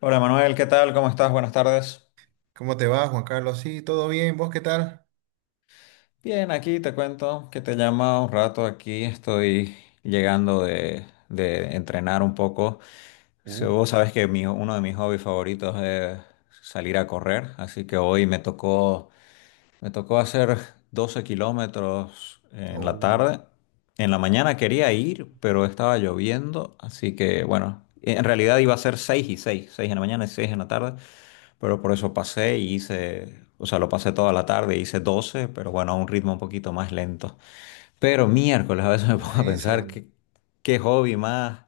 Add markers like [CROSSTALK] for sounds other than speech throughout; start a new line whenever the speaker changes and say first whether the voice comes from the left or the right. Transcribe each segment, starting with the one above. left: Hola Manuel, ¿qué tal? ¿Cómo estás? Buenas tardes.
right: ¿Cómo te va, Juan Carlos? Sí, todo bien. ¿Vos qué tal?
left: Bien, aquí te cuento que te llama un rato aquí. Estoy llegando de entrenar un poco. Si
right: Uh,
left: vos sabes que uno de mis hobbies favoritos es salir a correr, así que hoy me tocó, hacer 12 kilómetros en la
right: oh,
left: tarde. En la mañana quería ir, pero estaba lloviendo, así que bueno, en realidad iba a ser 6 y 6, 6 en la mañana y 6 en la tarde. Pero por eso pasé y hice, o sea, lo pasé toda la tarde, hice 12, pero bueno, a un ritmo un poquito más lento. Pero miércoles a veces [LAUGHS] me pongo a pensar
right: buenísimo.
left: qué hobby más,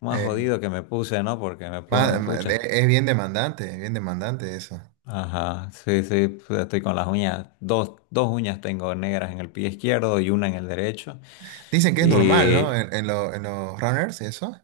right: Eh,
left: jodido que me puse, ¿no? Porque me pongo, pucha,
right: es bien demandante, es bien demandante eso.
left: ajá, sí, sí, pues, estoy con las uñas, dos uñas tengo negras en el pie izquierdo y una en el derecho.
right: Dicen que es normal, ¿no?
left: Y
right: En los runners, eso.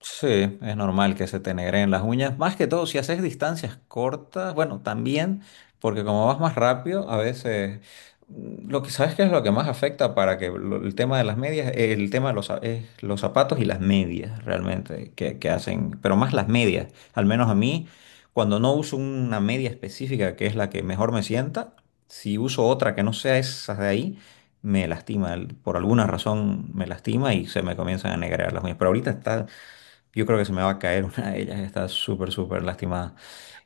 left: Sí, es normal que se te negreen las uñas. Más que todo, si haces distancias cortas, bueno, también, porque como vas más rápido, a veces lo que sabes que es lo que más afecta para el tema de las medias, el tema de es los zapatos y las medias realmente que hacen, pero más las medias, al menos a mí, cuando no uso una media específica que es la que mejor me sienta, si uso otra que no sea esas de ahí, me lastima, por alguna razón me lastima y se me comienzan a negrear las uñas. Pero ahorita está, yo creo que se me va a caer [LAUGHS] una de ellas, está súper, súper lastimada.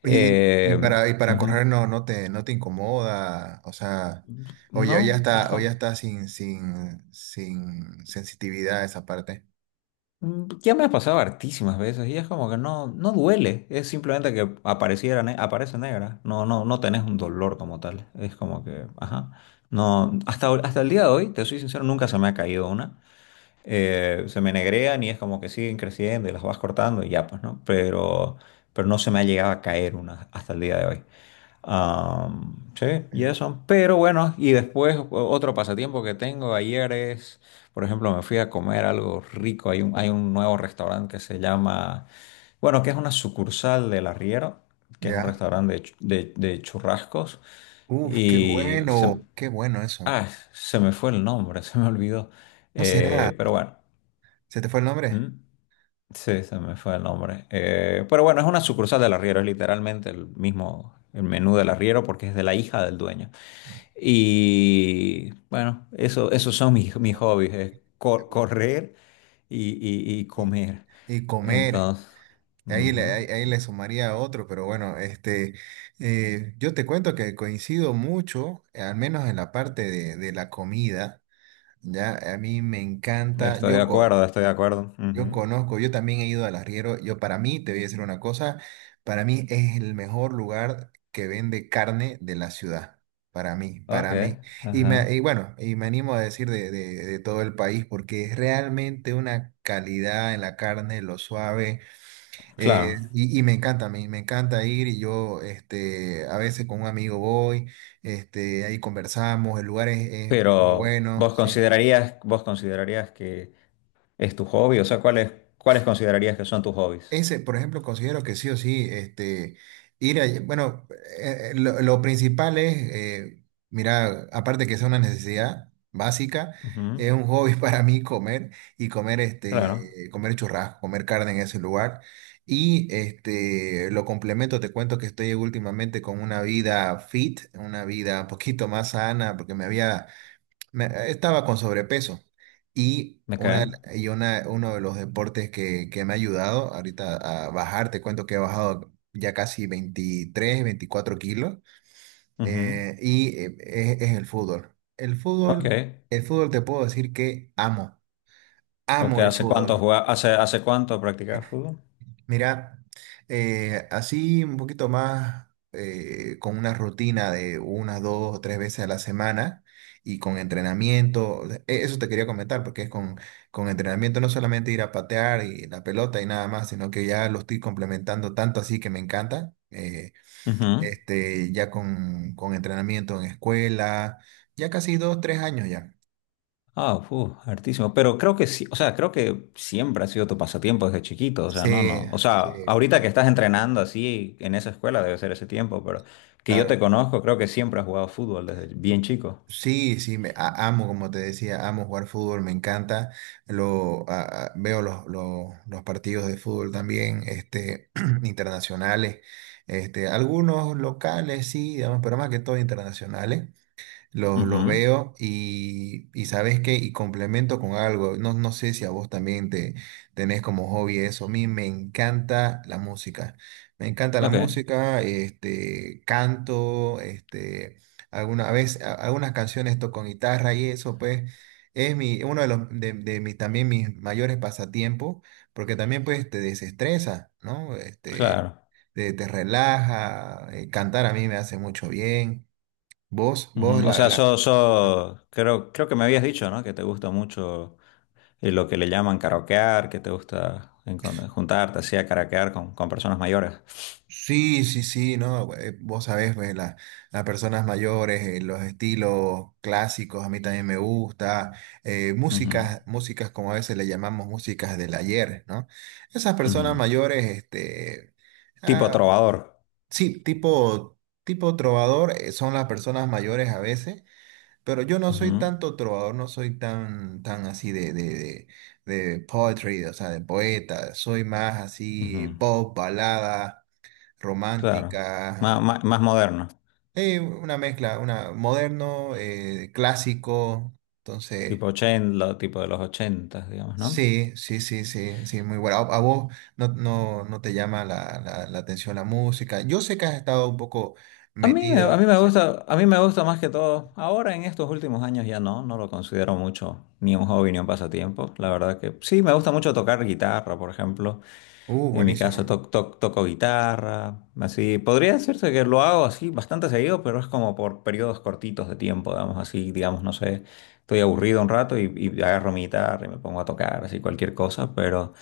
right: Y, y- y
left: Eh,
right: para, y para
left: ujú.
right: correr no te incomoda, o sea, o ya, ya
left: No, es
right: está, o ya
left: como...
right: está sin sensitividad esa parte.
left: ya me ha pasado hartísimas veces y es como que no, no duele, es simplemente que apareciera, aparece negra, no, no, no tenés un dolor como tal, es como que, ajá, no, hasta, el día de hoy, te soy sincero, nunca se me ha caído una. Se me negrean y es como que siguen creciendo y las vas cortando y ya, pues, ¿no? Pero no se me ha llegado a caer una hasta el día de hoy. Sí,
right: ¿Eh?
left: y eso. Pero bueno, y después otro pasatiempo que tengo ayer es, por ejemplo, me fui a comer algo rico. Hay un nuevo restaurante que se llama, bueno, que es una sucursal del Arriero, que es un
right: ¿Ya?
left: restaurante de churrascos.
right: Uf,
left: Y se,
right: qué bueno eso.
left: ah, se me fue el nombre, [LAUGHS] se me olvidó.
right: ¿No será?
left: Pero bueno.
right: ¿Se te fue el
left: Mm,
right: nombre?
left: sí, se me fue el nombre. Pero bueno, es una sucursal del Arriero, es literalmente el mismo el menú del Arriero porque es de la hija del dueño. Y bueno, eso, esos son mis
right: Ah, bueno.
left: hobbies, es correr y
right: Y,
left: comer.
right: y comer.
left: Entonces,
right: Ahí le,
left: ujú,
right: ahí, ahí le sumaría otro, pero bueno, este, yo te cuento que coincido mucho, al menos en la parte de la comida, ya, a mí me encanta,
left: estoy de acuerdo, estoy de acuerdo.
right: yo
left: Ujú.
right: conozco, yo también he ido al arriero, yo para mí, te voy a decir una cosa, para mí es el mejor lugar que vende carne de la ciudad,
left: Ok,
right: para mí,
left: ajá.
right: y bueno, y me animo a decir de todo el país, porque es realmente una calidad en la carne, lo suave. Eh,
left: Claro,
right: y, y me encanta, me encanta ir y yo este, a veces con un amigo voy, este, ahí conversamos, el lugar es muy
left: pero
right: bueno, sí.
left: vos considerarías que es tu hobby, o sea, ¿cuáles, considerarías que son tus hobbies?
right: Ese, por ejemplo, considero que sí o sí, este, ir a, bueno, lo principal es, mira, aparte que es una necesidad básica, es
left: Ujú.
right: un hobby [LAUGHS] para mí comer y comer,
left: Claro,
right: este, comer churrasco, comer carne en ese lugar. Y este, lo complemento, te cuento que estoy últimamente con una vida fit, una vida un poquito más sana, porque me había estaba con sobrepeso y,
left: me
right: una, de
left: cae.
right: la- y una, uno de los deportes que me ha ayudado ahorita a bajar, te cuento que he bajado ya casi 23 24 kilos.
left: Ujú.
right: Es el fútbol.
left: Ok,
right: El fútbol te puedo decir que amo,
left: ok.
right: amo el
left: ¿Hace cuánto
right: fútbol.
left: hace cuánto practicabas fútbol?
right: Mira, así un poquito más, con una rutina de unas 2 o 3 veces a la semana y con entrenamiento. Eso te quería comentar porque es con entrenamiento, no solamente ir a patear y la pelota y nada más, sino que ya lo estoy complementando tanto así que me encanta,
left: Ujú.
right: este, ya con entrenamiento en escuela, ya casi 2, 3 años ya.
left: Ah, fu, hartísimo. Pero creo que sí, o sea, creo que siempre ha sido tu pasatiempo desde chiquito, o sea, no,
right: Sí,
left: no. O sea,
right: sí, me-
left: ahorita que estás entrenando así en esa escuela debe ser ese tiempo, pero que yo
right: claro.
left: te conozco, creo que siempre has jugado fútbol desde bien chico.
right: Sí, sí, amo, como te decía, amo jugar fútbol, me encanta. Veo los partidos de fútbol también, este, [CLEARS THROAT] internacionales, este, algunos locales, sí, digamos, pero más que todo internacionales. Los
left: Ujú.
right: veo y sabes qué, y complemento con algo, no, no sé si a vos también te tenés como hobby eso. A mí me encanta la música, me encanta la
left: Ok,
right: música, este, canto, este, alguna vez, algunas canciones toco con guitarra y eso pues es uno de mis, también mis mayores pasatiempos, porque también pues te desestresa, ¿no? Este,
left: claro.
right: te relaja, cantar a mí me hace mucho bien. Vos, vos
left: Ujú. O
right: la,
left: sea,
right: la-
left: creo, que me habías dicho, ¿no? Que te gusta mucho. Y lo que le llaman karaokear, que te gusta juntarte así a karaokear con, personas mayores.
right: Sí, sí, sí, no, vos sabés, pues, las personas mayores, los estilos clásicos, a mí también me gusta,
left: Ujú,
right: músicas, músicas como a veces le llamamos músicas del ayer, ¿no? Esas personas
left: ujú.
right: mayores, este,
left: Tipo
right: ah,
left: trovador.
right: sí, tipo, tipo trovador, son las personas mayores a veces, pero yo no soy
left: Ujú,
right: tanto trovador, no soy tan así de poetry, o sea, de poeta, soy más así
left: ujú.
right: pop, balada
left: Claro.
right: romántica,
left: Más moderno.
right: una mezcla, una moderno, clásico. Entonces,
left: Tipo ochenta, tipo de los 80, digamos, ¿no?
right: sí, sí, sí, sí, sí, muy bueno. A vos no te llama la atención la música. Yo sé que has estado un poco
left: A
right: metido.
left: mí me
right: Sí.
left: gusta, más que todo. Ahora en estos últimos años ya no, no lo considero mucho ni un hobby ni un pasatiempo. La verdad que sí, me gusta mucho tocar guitarra, por ejemplo. En mi caso
right: Buenísimo.
left: toco guitarra, así. Podría decirse que lo hago así bastante seguido, pero es como por periodos cortitos de tiempo, digamos así, digamos, no sé, estoy aburrido un rato y agarro mi guitarra y me pongo a tocar, así cualquier cosa, pero,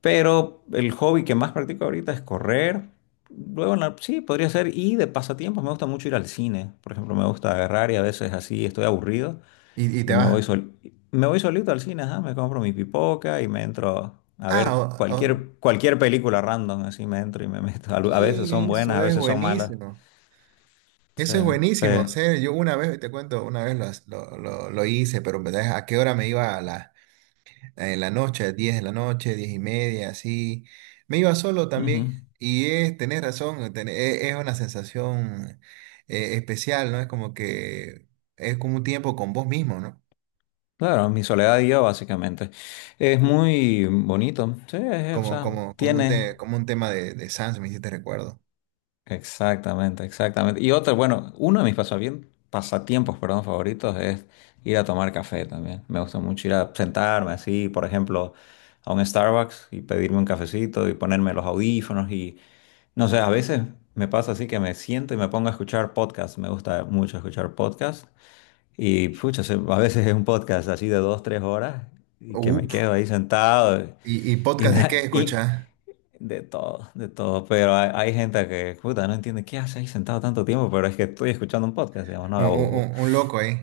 left: el hobby que más practico ahorita es correr. Luego, sí, podría ser, y de pasatiempos me gusta mucho ir al cine, por ejemplo, me gusta agarrar y a veces así estoy aburrido.
right: Y
left: Y
right: te
left: me voy
right: vas.
left: me voy solito al cine, ajá, me compro mi pipoca y me entro a
right: Ah,
left: ver
right: o- o-
left: cualquier película random, así me entro y me meto. Al- a veces son buenas,
right: Eso
left: a
right: es
left: veces son malas.
right: buenísimo.
left: Sí,
right: Eso es buenísimo. O
left: pe-
right: sea, yo una vez, te cuento, una vez lo hice, pero en verdad, ¿a qué hora me iba? A las En la noche, diez 10 de la noche, 10:30, así. Me iba solo
left: ujú.
right: también. Y es, tenés razón, una sensación especial, ¿no? Es como que es como un tiempo con vos mismo, ¿no?
left: Claro, mi soledad y yo, básicamente. Es
right: Uf.
left: muy bonito. Sí, es, o sea, tiene.
right: Como un tema de Sans, me hiciste recuerdo.
left: Exactamente, exactamente. Y otro, bueno, uno de mis pasatiempos, perdón, favoritos es ir a tomar café también. Me gusta mucho ir a sentarme así, por ejemplo, a un Starbucks y pedirme un cafecito y ponerme los audífonos y no sé, a veces me pasa así que me siento y me pongo a escuchar podcasts. Me gusta mucho escuchar podcasts y pucha, a veces es un podcast así de 2, 3 horas y que me
right: Uf.
left: quedo ahí sentado
right: ¿Y
left: y,
right: podcast de qué
left: na- y
right: escuchás?
left: de todo, pero hay, gente que, puta, no entiende qué hace ahí sentado tanto tiempo, pero es que estoy escuchando un podcast, digamos, no,
right: Un, un- un- un loco ahí.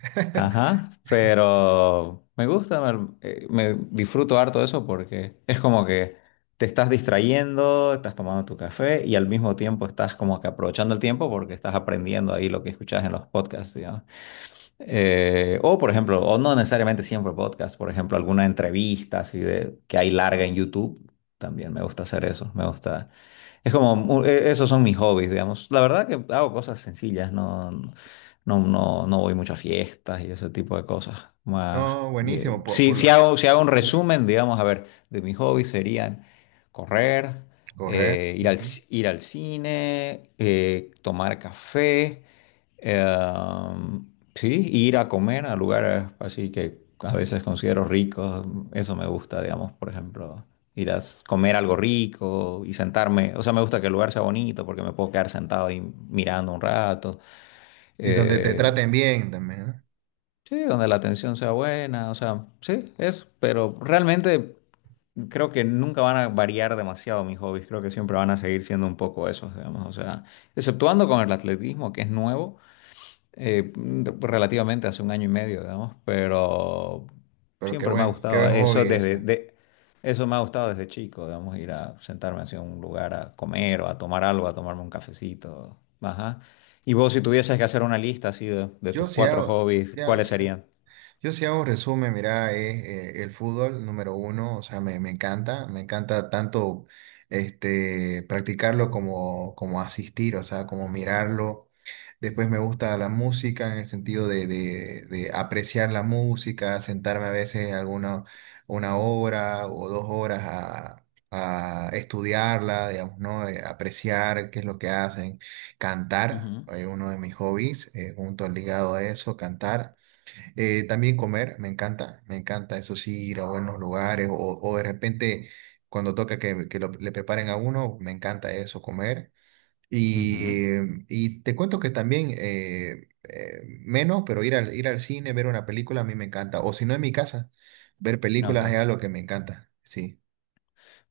right: [LAUGHS]
left: ajá, pero me gusta, me, me disfruto harto de eso porque es como que te estás distrayendo, estás tomando tu café y al mismo tiempo estás como que aprovechando el tiempo porque estás aprendiendo ahí lo que escuchas en los podcasts, o, por ejemplo, o no necesariamente siempre podcast, por ejemplo, alguna entrevista así de, que hay larga en YouTube. También me gusta hacer eso. Me gusta. Es como, esos son mis hobbies, digamos. La verdad que hago cosas sencillas, no, no, no, voy mucho a fiestas y ese tipo de cosas. Más,
right: No, buenísimo.
left: si hago, un
right: Ujú.
left: resumen, digamos, a ver, de mis hobbies serían correr,
right: Correr.
left: ir
right: Ujú.
left: ir al cine, tomar café. Em, sí, ir a comer a lugares así que a veces considero ricos, eso me gusta, digamos, por ejemplo, ir a comer algo rico y sentarme, o sea, me gusta que el lugar sea bonito porque me puedo quedar sentado ahí mirando un rato,
right: Y donde te
left: eh,
right: traten bien también, ¿no?
left: sí, donde la atención sea buena, o sea, sí, es, pero realmente creo que nunca van a variar demasiado mis hobbies, creo que siempre van a seguir siendo un poco esos, digamos, o sea, exceptuando con el atletismo, que es nuevo, eh, relativamente hace un año y medio, digamos, pero
right: Pero
left: siempre me ha
right: qué
left: gustado
right: buen
left: eso
right: hobby ese.
left: eso me ha gustado desde chico, digamos, ir a sentarme hacia un lugar a comer o a tomar algo, a tomarme un cafecito, ajá. Y vos, si tuvieses que hacer una lista así de,
right: Yo
left: tus
right: si
left: cuatro
right: hago,
left: hobbies,
right: si hago-
left: ¿cuáles
right: si hago-
left: serían?
right: yo si hago resumen, mira, es el fútbol número uno, o sea, me encanta, me encanta tanto este, practicarlo como, como asistir, o sea, como mirarlo. Después me gusta la música en el sentido de apreciar la música, sentarme a veces alguna 1 hora o 2 horas a estudiarla, digamos, ¿no? Apreciar qué es lo que hacen. Cantar,
left: Ujú,
right: uno de mis hobbies, junto ligado a eso, cantar. También comer, me encanta eso sí, ir a buenos lugares o de repente cuando toca que le preparen a uno, me encanta eso, comer.
left: ujú.
right: Y, y te cuento que también, menos, pero ir al cine, ver una película a mí me encanta. O si no en mi casa, ver películas es
left: Ok.
right: algo que me encanta. Sí,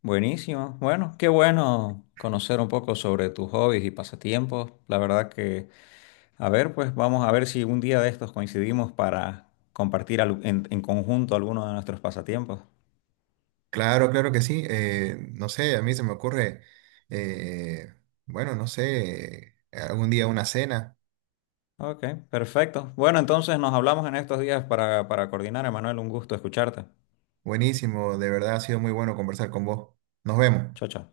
left: Buenísimo. Bueno, qué bueno conocer un poco sobre tus hobbies y pasatiempos. La verdad que, a ver, pues vamos a ver si un día de estos coincidimos para compartir en, conjunto alguno de nuestros pasatiempos.
right: claro, claro que sí. No sé, a mí se me ocurre, eh, bueno, no sé, algún día una cena.
left: Ok, perfecto. Bueno, entonces nos hablamos en estos días para coordinar, Emanuel. Un gusto escucharte.
right: Buenísimo, de verdad ha sido muy bueno conversar con vos. Nos vemos.
left: Chao, chao.